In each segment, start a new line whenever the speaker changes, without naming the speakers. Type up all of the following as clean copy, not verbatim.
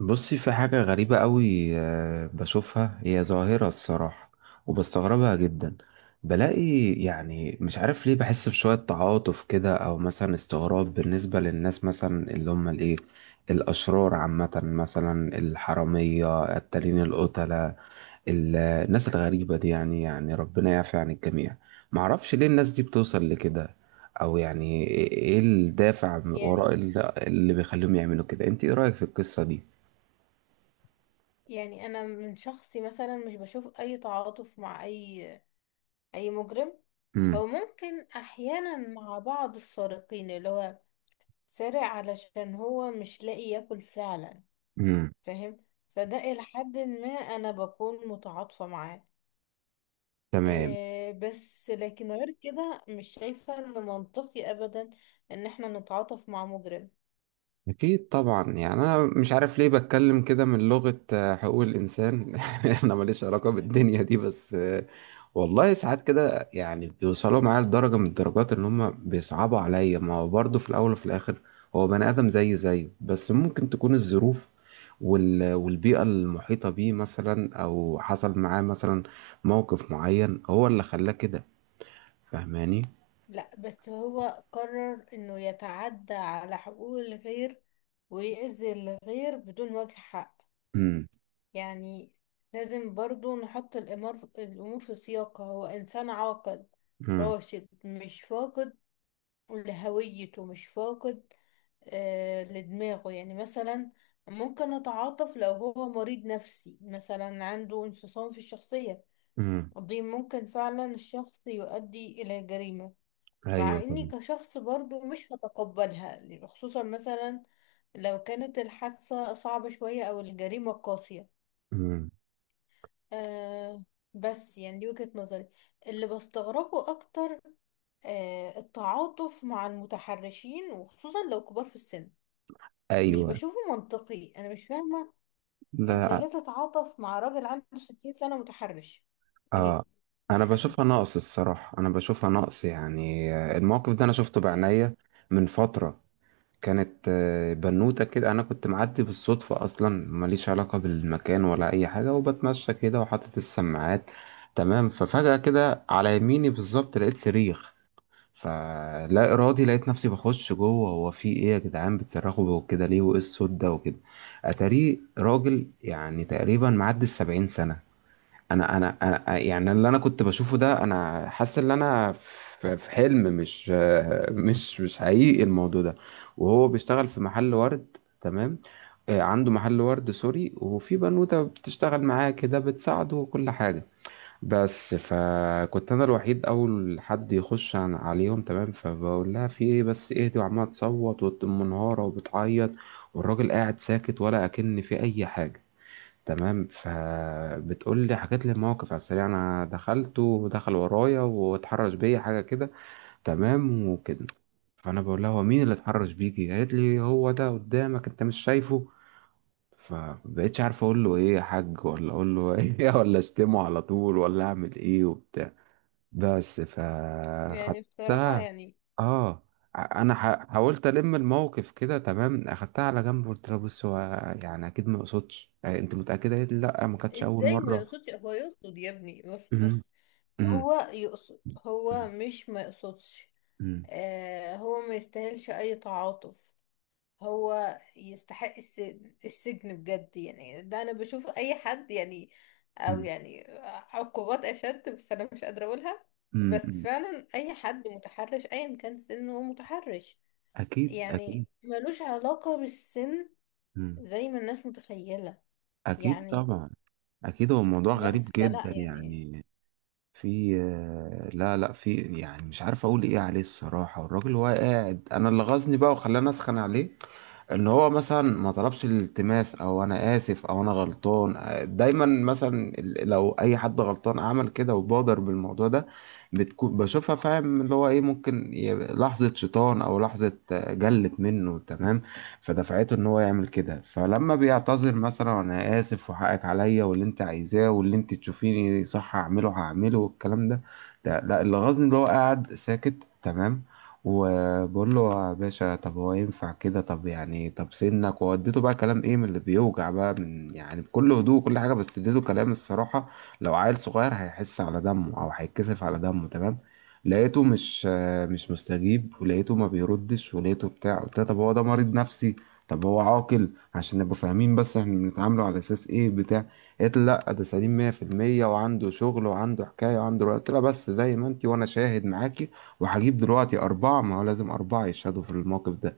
بصي في حاجة غريبة قوي بشوفها هي ظاهرة الصراحة، وبستغربها جدا. بلاقي يعني مش عارف ليه بحس بشوية تعاطف كده، أو مثلا استغراب بالنسبة للناس مثلا اللي هم الإيه، الأشرار عامة، مثلا الحرامية التالين القتلة، الناس الغريبة دي، يعني ربنا يعفي عن الجميع. معرفش ليه الناس دي بتوصل لكده، أو يعني إيه الدافع وراء
يعني
اللي بيخليهم يعملوا كده. أنت إيه رأيك في القصة دي؟
يعني انا من شخصي مثلا مش بشوف اي تعاطف مع اي مجرم.
امم
هو ممكن احيانا مع بعض السارقين اللي هو سارق علشان هو مش لاقي ياكل فعلا،
امم.
فاهم؟ فده الى حد ما انا بكون متعاطفة معاه.
تمام.
إيه بس لكن غير كده مش شايفة ان منطقي ابدا ان احنا نتعاطف مع مجرم.
اكيد طبعا، يعني انا مش عارف ليه بتكلم كده من لغة حقوق الانسان. انا ماليش علاقة بالدنيا دي، بس والله ساعات كده يعني بيوصلوا معايا لدرجة من الدرجات، ان هم بيصعبوا عليا. ما هو برضه في الاول وفي الاخر هو بني ادم زي زيه، بس ممكن تكون الظروف والبيئة المحيطة بيه، مثلا او حصل معاه مثلا موقف معين هو اللي خلاه كده. فاهماني؟
لا، بس هو قرر انه يتعدى على حقوق الغير ويأذي الغير بدون وجه حق.
امم
يعني لازم برضو نحط الأمور في سياقها، هو إنسان عاقل
امم
راشد، مش فاقد لهويته، مش فاقد لدماغه. يعني مثلا ممكن أتعاطف لو هو مريض نفسي، مثلا عنده انفصام في الشخصية.
امم.
دي ممكن فعلا الشخص يؤدي إلى جريمة، مع
ايوه.
اني كشخص برضو مش هتقبلها، يعني خصوصا مثلا لو كانت الحادثة صعبة شوية او الجريمة قاسية.
مم.
آه، بس يعني دي وجهة نظري. اللي بستغربه اكتر التعاطف مع المتحرشين، وخصوصا لو كبار في السن. مش
ايوه.
بشوفه منطقي، انا مش فاهمة. انت ليه
لا.
تتعاطف مع راجل عنده 60 سنة متحرش؟ ايه،
اه.
مش
انا
فاهمة.
بشوفها نقص الصراحه، انا بشوفها نقص، يعني الموقف ده انا شفته
يعني،
بعينيا من فتره. كانت بنوته كده، انا كنت معدي بالصدفه، اصلا ماليش علاقه بالمكان ولا اي حاجه، وبتمشى كده وحاطط السماعات، تمام. ففجاه كده على يميني بالظبط لقيت صريخ، فلا ارادي لقيت نفسي بخش جوه. هو في ايه يا جدعان بتصرخوا كده ليه، وايه الصوت ده وكده. اتاريه راجل يعني تقريبا معدي 70 سنة. انا يعني اللي انا كنت بشوفه ده، انا حاسس ان انا في حلم، مش مش حقيقي الموضوع ده. وهو بيشتغل في محل ورد، تمام. عنده محل ورد سوري، وفي بنوتة بتشتغل معاه كده بتساعده وكل حاجة. بس فكنت انا الوحيد اول حد يخش عليهم، تمام. فبقول لها في ايه بس اهدي، وعماله تصوت ومنهاره وبتعيط، والراجل قاعد ساكت ولا اكن في اي حاجة، تمام. فبتقول لي حكيت لي الموقف على السريع، انا دخلت ودخل ورايا واتحرش بيا حاجه كده، تمام وكده. فانا بقول لها هو مين اللي اتحرش بيكي، قالت لي هو ده قدامك، انت مش شايفه. فبقيتش عارف اقول له ايه يا حاج، ولا اقول له ايه، ولا اشتمه على طول، ولا اعمل ايه وبتاع. بس
يعني بصراحة،
فخدتها.
يعني
اه. انا حاولت الموقف كده، تمام. اخدتها على جنب، قلت لها بص هو يعني اكيد ما اقصدش، انت متاكده؟ قالت لي لا، ما كانتش اول
ازاي ما
مره.
يقصدش؟ هو يقصد يا ابني، بس
مم.
بس
مم.
هو يقصد، هو
مم.
مش ما يقصدش.
مم.
آه، هو ما يستاهلش اي تعاطف. هو يستحق السجن، السجن بجد يعني. ده انا بشوف اي حد يعني او يعني عقوبات اشد، بس انا مش قادرة اقولها.
مم.
بس
مم.
فعلا اي حد متحرش ايا كان سنه هو متحرش.
أكيد، أكيد.
يعني ملوش علاقة بالسن
مم.
زي ما الناس متخيلة.
أكيد
يعني
طبعا. أكيد، هو موضوع غريب
بس فلا
جدا
يعني.
يعني. في لا، لا، في، يعني مش عارف أقول إيه عليه الصراحة. والراجل هو قاعد، أنا اللي غزني بقى وخلاني أسخن عليه، ان هو مثلا ما طلبش الالتماس، او انا اسف، او انا غلطان. دايما مثلا لو اي حد غلطان عمل كده وبادر بالموضوع ده، بتكون بشوفها فاهم، اللي هو ايه ممكن لحظة شيطان او لحظة جلت منه، تمام، فدفعته ان هو يعمل كده. فلما بيعتذر مثلا، انا اسف وحقك عليا، واللي انت عايزاه واللي انت تشوفيني صح هعمله، هعمله والكلام ده. لا، اللي غاظني اللي هو قاعد ساكت، تمام. وبقول له يا باشا طب هو ينفع كده، طب يعني طب سنك، ووديته بقى كلام ايه من اللي بيوجع بقى، من يعني بكل هدوء وكل حاجه، بس اديته كلام الصراحه لو عيل صغير هيحس على دمه، او هيتكسف على دمه، تمام. لقيته مش مش مستجيب، ولقيته ما بيردش، ولقيته بتاع. قلت له طب هو ده مريض نفسي، طب هو عاقل، عشان نبقى فاهمين بس احنا بنتعامله على اساس ايه بتاع. قالت لي لا، ده سليم 100%، وعنده شغل وعنده حكايه وعنده. قلت لها بس زي ما انت، وانا شاهد معاكي، وهجيب دلوقتي أربعة، ما هو لازم أربعة يشهدوا في الموقف ده،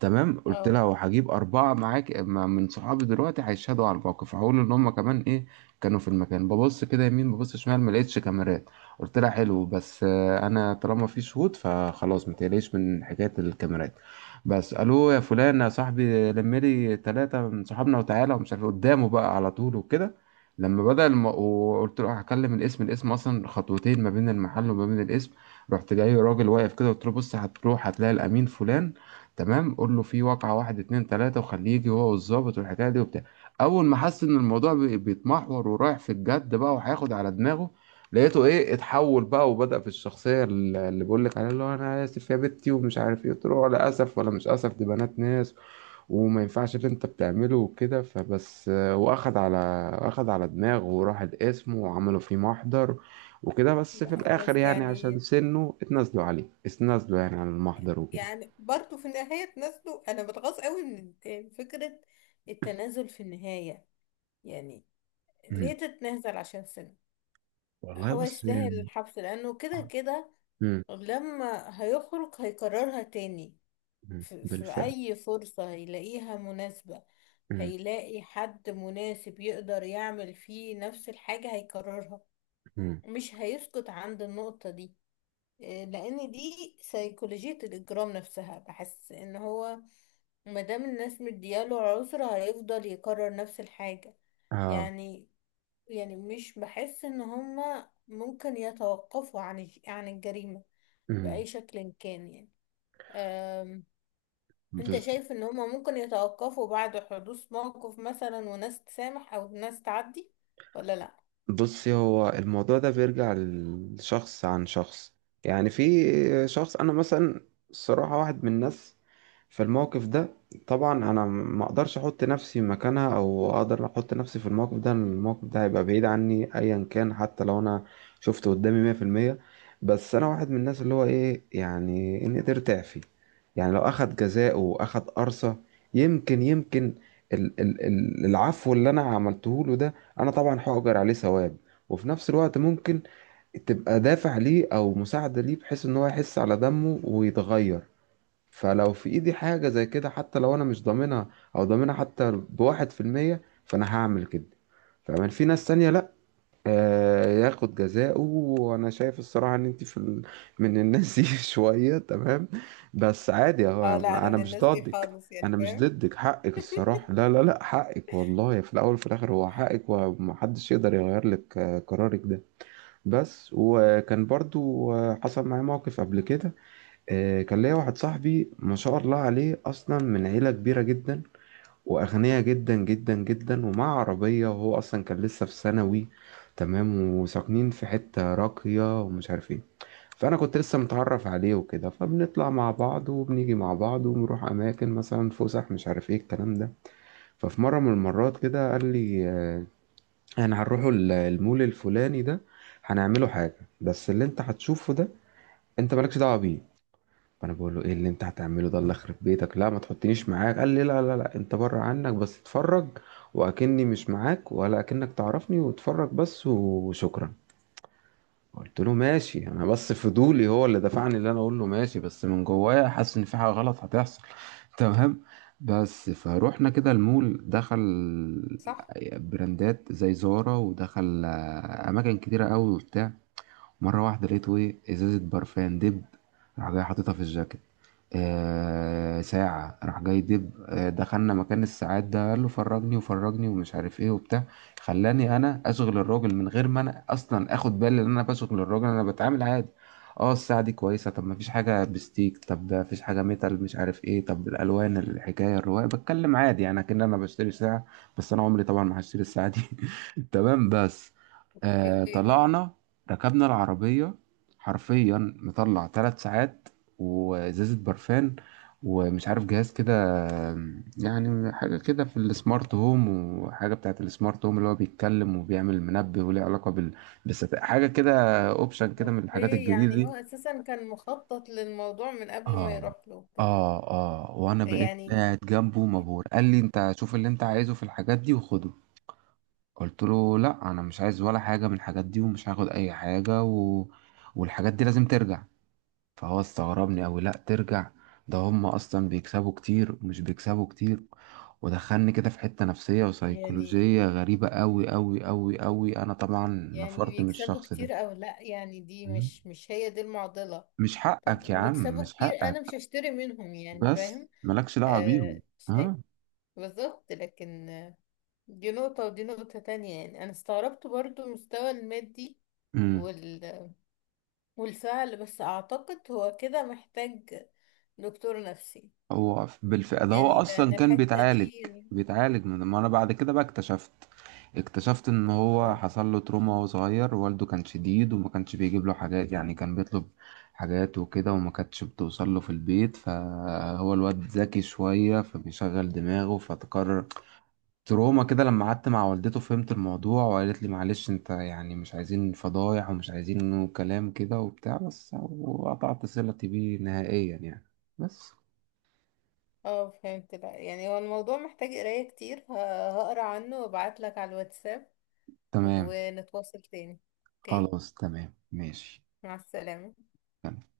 تمام. قلت لها
اه.
وهجيب أربعة معاك من صحابي دلوقتي، هيشهدوا على الموقف، هقول إن هما كمان إيه كانوا في المكان. ببص كده يمين، ببص شمال، ما لقيتش كاميرات. قلت لها حلو، بس أنا طالما في شهود فخلاص ما تقلقيش من حكاية الكاميرات. بس الو يا فلان يا صاحبي لم لي ثلاثة من صحابنا وتعالى ومش عارف إيه، قدامه بقى على طول وكده. لما بدأ وقلت له هكلم الاسم، الاسم اصلا خطوتين ما بين المحل وما بين الاسم. رحت جاي راجل واقف كده، قلت له بص هتروح هتلاقي الامين فلان، تمام، قول له في واقعة واحد اتنين تلاتة، وخليه يجي هو والظابط والحكاية دي وبتاع. أول ما حس إن الموضوع بيتمحور ورايح في الجد بقى وهياخد على دماغه، لقيته إيه اتحول بقى وبدأ في الشخصية اللي بقول لك عليها، اللي هو أنا آسف يا بنتي، ومش عارف إيه. قلت له ولا أسف ولا مش أسف، دي بنات ناس، وما ينفعش اللي أنت بتعمله وكده. فبس وأخد على، أخد على دماغه وراح القسم وعملوا فيه محضر وكده. بس في
لا
الآخر
بس
يعني عشان
يعني،
سنه اتنازلوا عليه، اتنازلوا يعني عن المحضر
يعني برضو في النهاية تنازلوا. أنا بتغاظ قوي من فكرة التنازل في النهاية. يعني ليه
وكده.
تتنازل عشان سنة؟
والله
هو
بص
يستاهل الحبس لأنه كده
آه،
كده
مم،
لما هيخرج هيكررها تاني
مم،
في
بالفعل.
أي فرصة هيلاقيها مناسبة.
مم،
هيلاقي حد مناسب يقدر يعمل فيه نفس الحاجة هيكررها،
مم،
مش هيسكت عند النقطة دي. إيه، لأن دي سيكولوجية الإجرام نفسها. بحس إن هو ما دام الناس مدياله عذر هيفضل يكرر نفس الحاجة.
اه،
يعني، يعني مش بحس ان هما ممكن يتوقفوا عن عن الجريمة
مم،
بأي شكل كان. يعني أم... انت
بالظبط.
شايف ان هما ممكن يتوقفوا بعد حدوث موقف مثلا وناس تسامح او ناس تعدي، ولا لا؟
بصي هو الموضوع ده بيرجع لشخص عن شخص، يعني في شخص، انا مثلا الصراحة واحد من الناس، في الموقف ده طبعا انا ما اقدرش احط نفسي مكانها، او اقدر احط نفسي في الموقف ده، لأن الموقف ده هيبقى بعيد عني ايا كان، حتى لو انا شفته قدامي 100%. بس انا واحد من الناس اللي هو ايه يعني، ان قدرت اعفي، يعني لو اخد جزاءه واخد قرصة، يمكن يمكن العفو اللي انا عملته له ده، انا طبعا هأجر عليه ثواب، وفي نفس الوقت ممكن تبقى دافع ليه او مساعدة ليه، بحيث ان هو يحس على دمه ويتغير. فلو في ايدي حاجة زي كده، حتى لو انا مش ضامنها، او ضامنها حتى بـ1%، فانا هعمل كده. فمن في ناس تانية لأ، ياخد جزاءه. وانا شايف الصراحه ان انت من الناس دي شويه، تمام، بس عادي اهو.
اه. لا انا
انا
من
مش
الناس دي
ضدك،
خالص، يعني
انا مش
فاهم؟
ضدك، حقك الصراحه، لا لا لا، حقك والله، في الاول وفي الاخر هو حقك، ومحدش يقدر يغير لك قرارك ده. بس وكان برضو حصل معايا موقف قبل كده. كان ليا واحد صاحبي ما شاء الله عليه، اصلا من عيله كبيره جدا، واغنية جدا جدا جدا، ومع عربية، وهو اصلا كان لسه في ثانوي، تمام، وساكنين في حتة راقية ومش عارف ايه. فانا كنت لسه متعرف عليه وكده، فبنطلع مع بعض وبنيجي مع بعض وبنروح اماكن مثلا فسح، مش عارف ايه الكلام ده. ففي مره من المرات كده قال لي احنا هنروحوا المول الفلاني ده، هنعمله حاجه، بس اللي انت هتشوفه ده انت مالكش دعوه بيه. فانا بقول له ايه اللي انت هتعمله ده، اللي خرب بيتك لا، ما تحطنيش معاك. قال لي لا لا لا، انت بره عنك بس اتفرج، واكني مش معاك، ولا اكنك تعرفني، واتفرج بس وشكرا. قلت له ماشي، انا بس فضولي هو اللي دفعني اللي انا اقول له ماشي، بس من جوايا حاسس ان في حاجه غلط هتحصل. تمام. بس فروحنا كده المول، دخل
صح.
براندات زي زارا، ودخل اماكن كتيره قوي وبتاع. مرة واحدة لقيته إيه إزازة برفان دب، راح جاي حاططها في الجاكيت. آه ساعة راح جاي دب. آه دخلنا مكان الساعات ده، قال له فرجني وفرجني، ومش عارف إيه وبتاع. خلاني أنا أشغل الراجل، من غير ما أنا أصلا آخد بالي إن أنا بشغل الراجل. أنا بتعامل عادي، اه الساعة دي كويسة، طب مفيش حاجة بستيك، طب ده مفيش حاجة ميتال، مش عارف ايه، طب الألوان، الحكاية الرواية، بتكلم عادي يعني كأن أنا بشتري ساعة، بس أنا عمري طبعا ما هشتري الساعة دي. تمام، بس آه
اوكي.
طلعنا، ركبنا العربية. حرفيا مطلع 3 ساعات، وإزازة برفان، ومش عارف جهاز كده، يعني حاجة كده في السمارت هوم، وحاجة بتاعت السمارت هوم اللي هو بيتكلم وبيعمل منبه وليه علاقة بال، بس حاجة كده، اوبشن كده من الحاجات
اوكي،
الجديدة
يعني
دي.
هو اساسا كان مخطط للموضوع من قبل ما
اه.
يروح له كده.
اه. اه وانا بقيت
يعني،
قاعد جنبه مبهور، قال لي انت شوف اللي انت عايزه في الحاجات دي وخده. قلت له لا انا مش عايز ولا حاجة من الحاجات دي، ومش هاخد اي حاجة، و... والحاجات دي لازم ترجع. فهو استغربني أوي، لأ ترجع، ده هم أصلا بيكسبوا كتير، ومش بيكسبوا كتير. ودخلني كده في حتة نفسية
يعني
وسيكولوجية غريبة، أوي أوي أوي أوي. أنا طبعا
يعني
نفرت من
بيكسبوا
الشخص ده.
كتير او لا، يعني دي
مم.
مش هي دي المعضلة.
مش حقك يا
طب
عم،
بيكسبوا
مش
كتير انا مش
حقك،
هشتري منهم، يعني
بس
فاهم؟
مالكش دعوة بيهم.
آه شيء. بالظبط، لكن آه، دي نقطة ودي نقطة تانية. يعني انا استغربت برضو المستوى المادي
ها.
وال... والفعل، بس اعتقد هو كده محتاج دكتور نفسي.
هو بالفعل ده، هو
يعني لان
اصلا كان
الحتة
بيتعالج،
دي يعني.
بيتعالج من، ما انا بعد كده بقى اكتشفت، اكتشفت ان هو
اه.
حصل له تروما وهو صغير، والده كان شديد، وما كانش بيجيب له حاجات، يعني كان بيطلب حاجات وكده، وما كانتش بتوصل له في البيت، فهو الواد ذكي شوية فبيشغل دماغه، فتقرر تروما كده. لما قعدت مع والدته فهمت الموضوع، وقالت لي معلش انت، يعني مش عايزين فضايح ومش عايزين انه كلام كده وبتاع، بس. وقطعت صلتي بيه نهائيا يعني، بس.
آه، فهمت بقى. يعني هو الموضوع محتاج قراية كتير، هقرا عنه وابعتلك على الواتساب
تمام.
ونتواصل تاني. اوكي.
خلاص، تمام، ماشي.
مع السلامة.
تمام.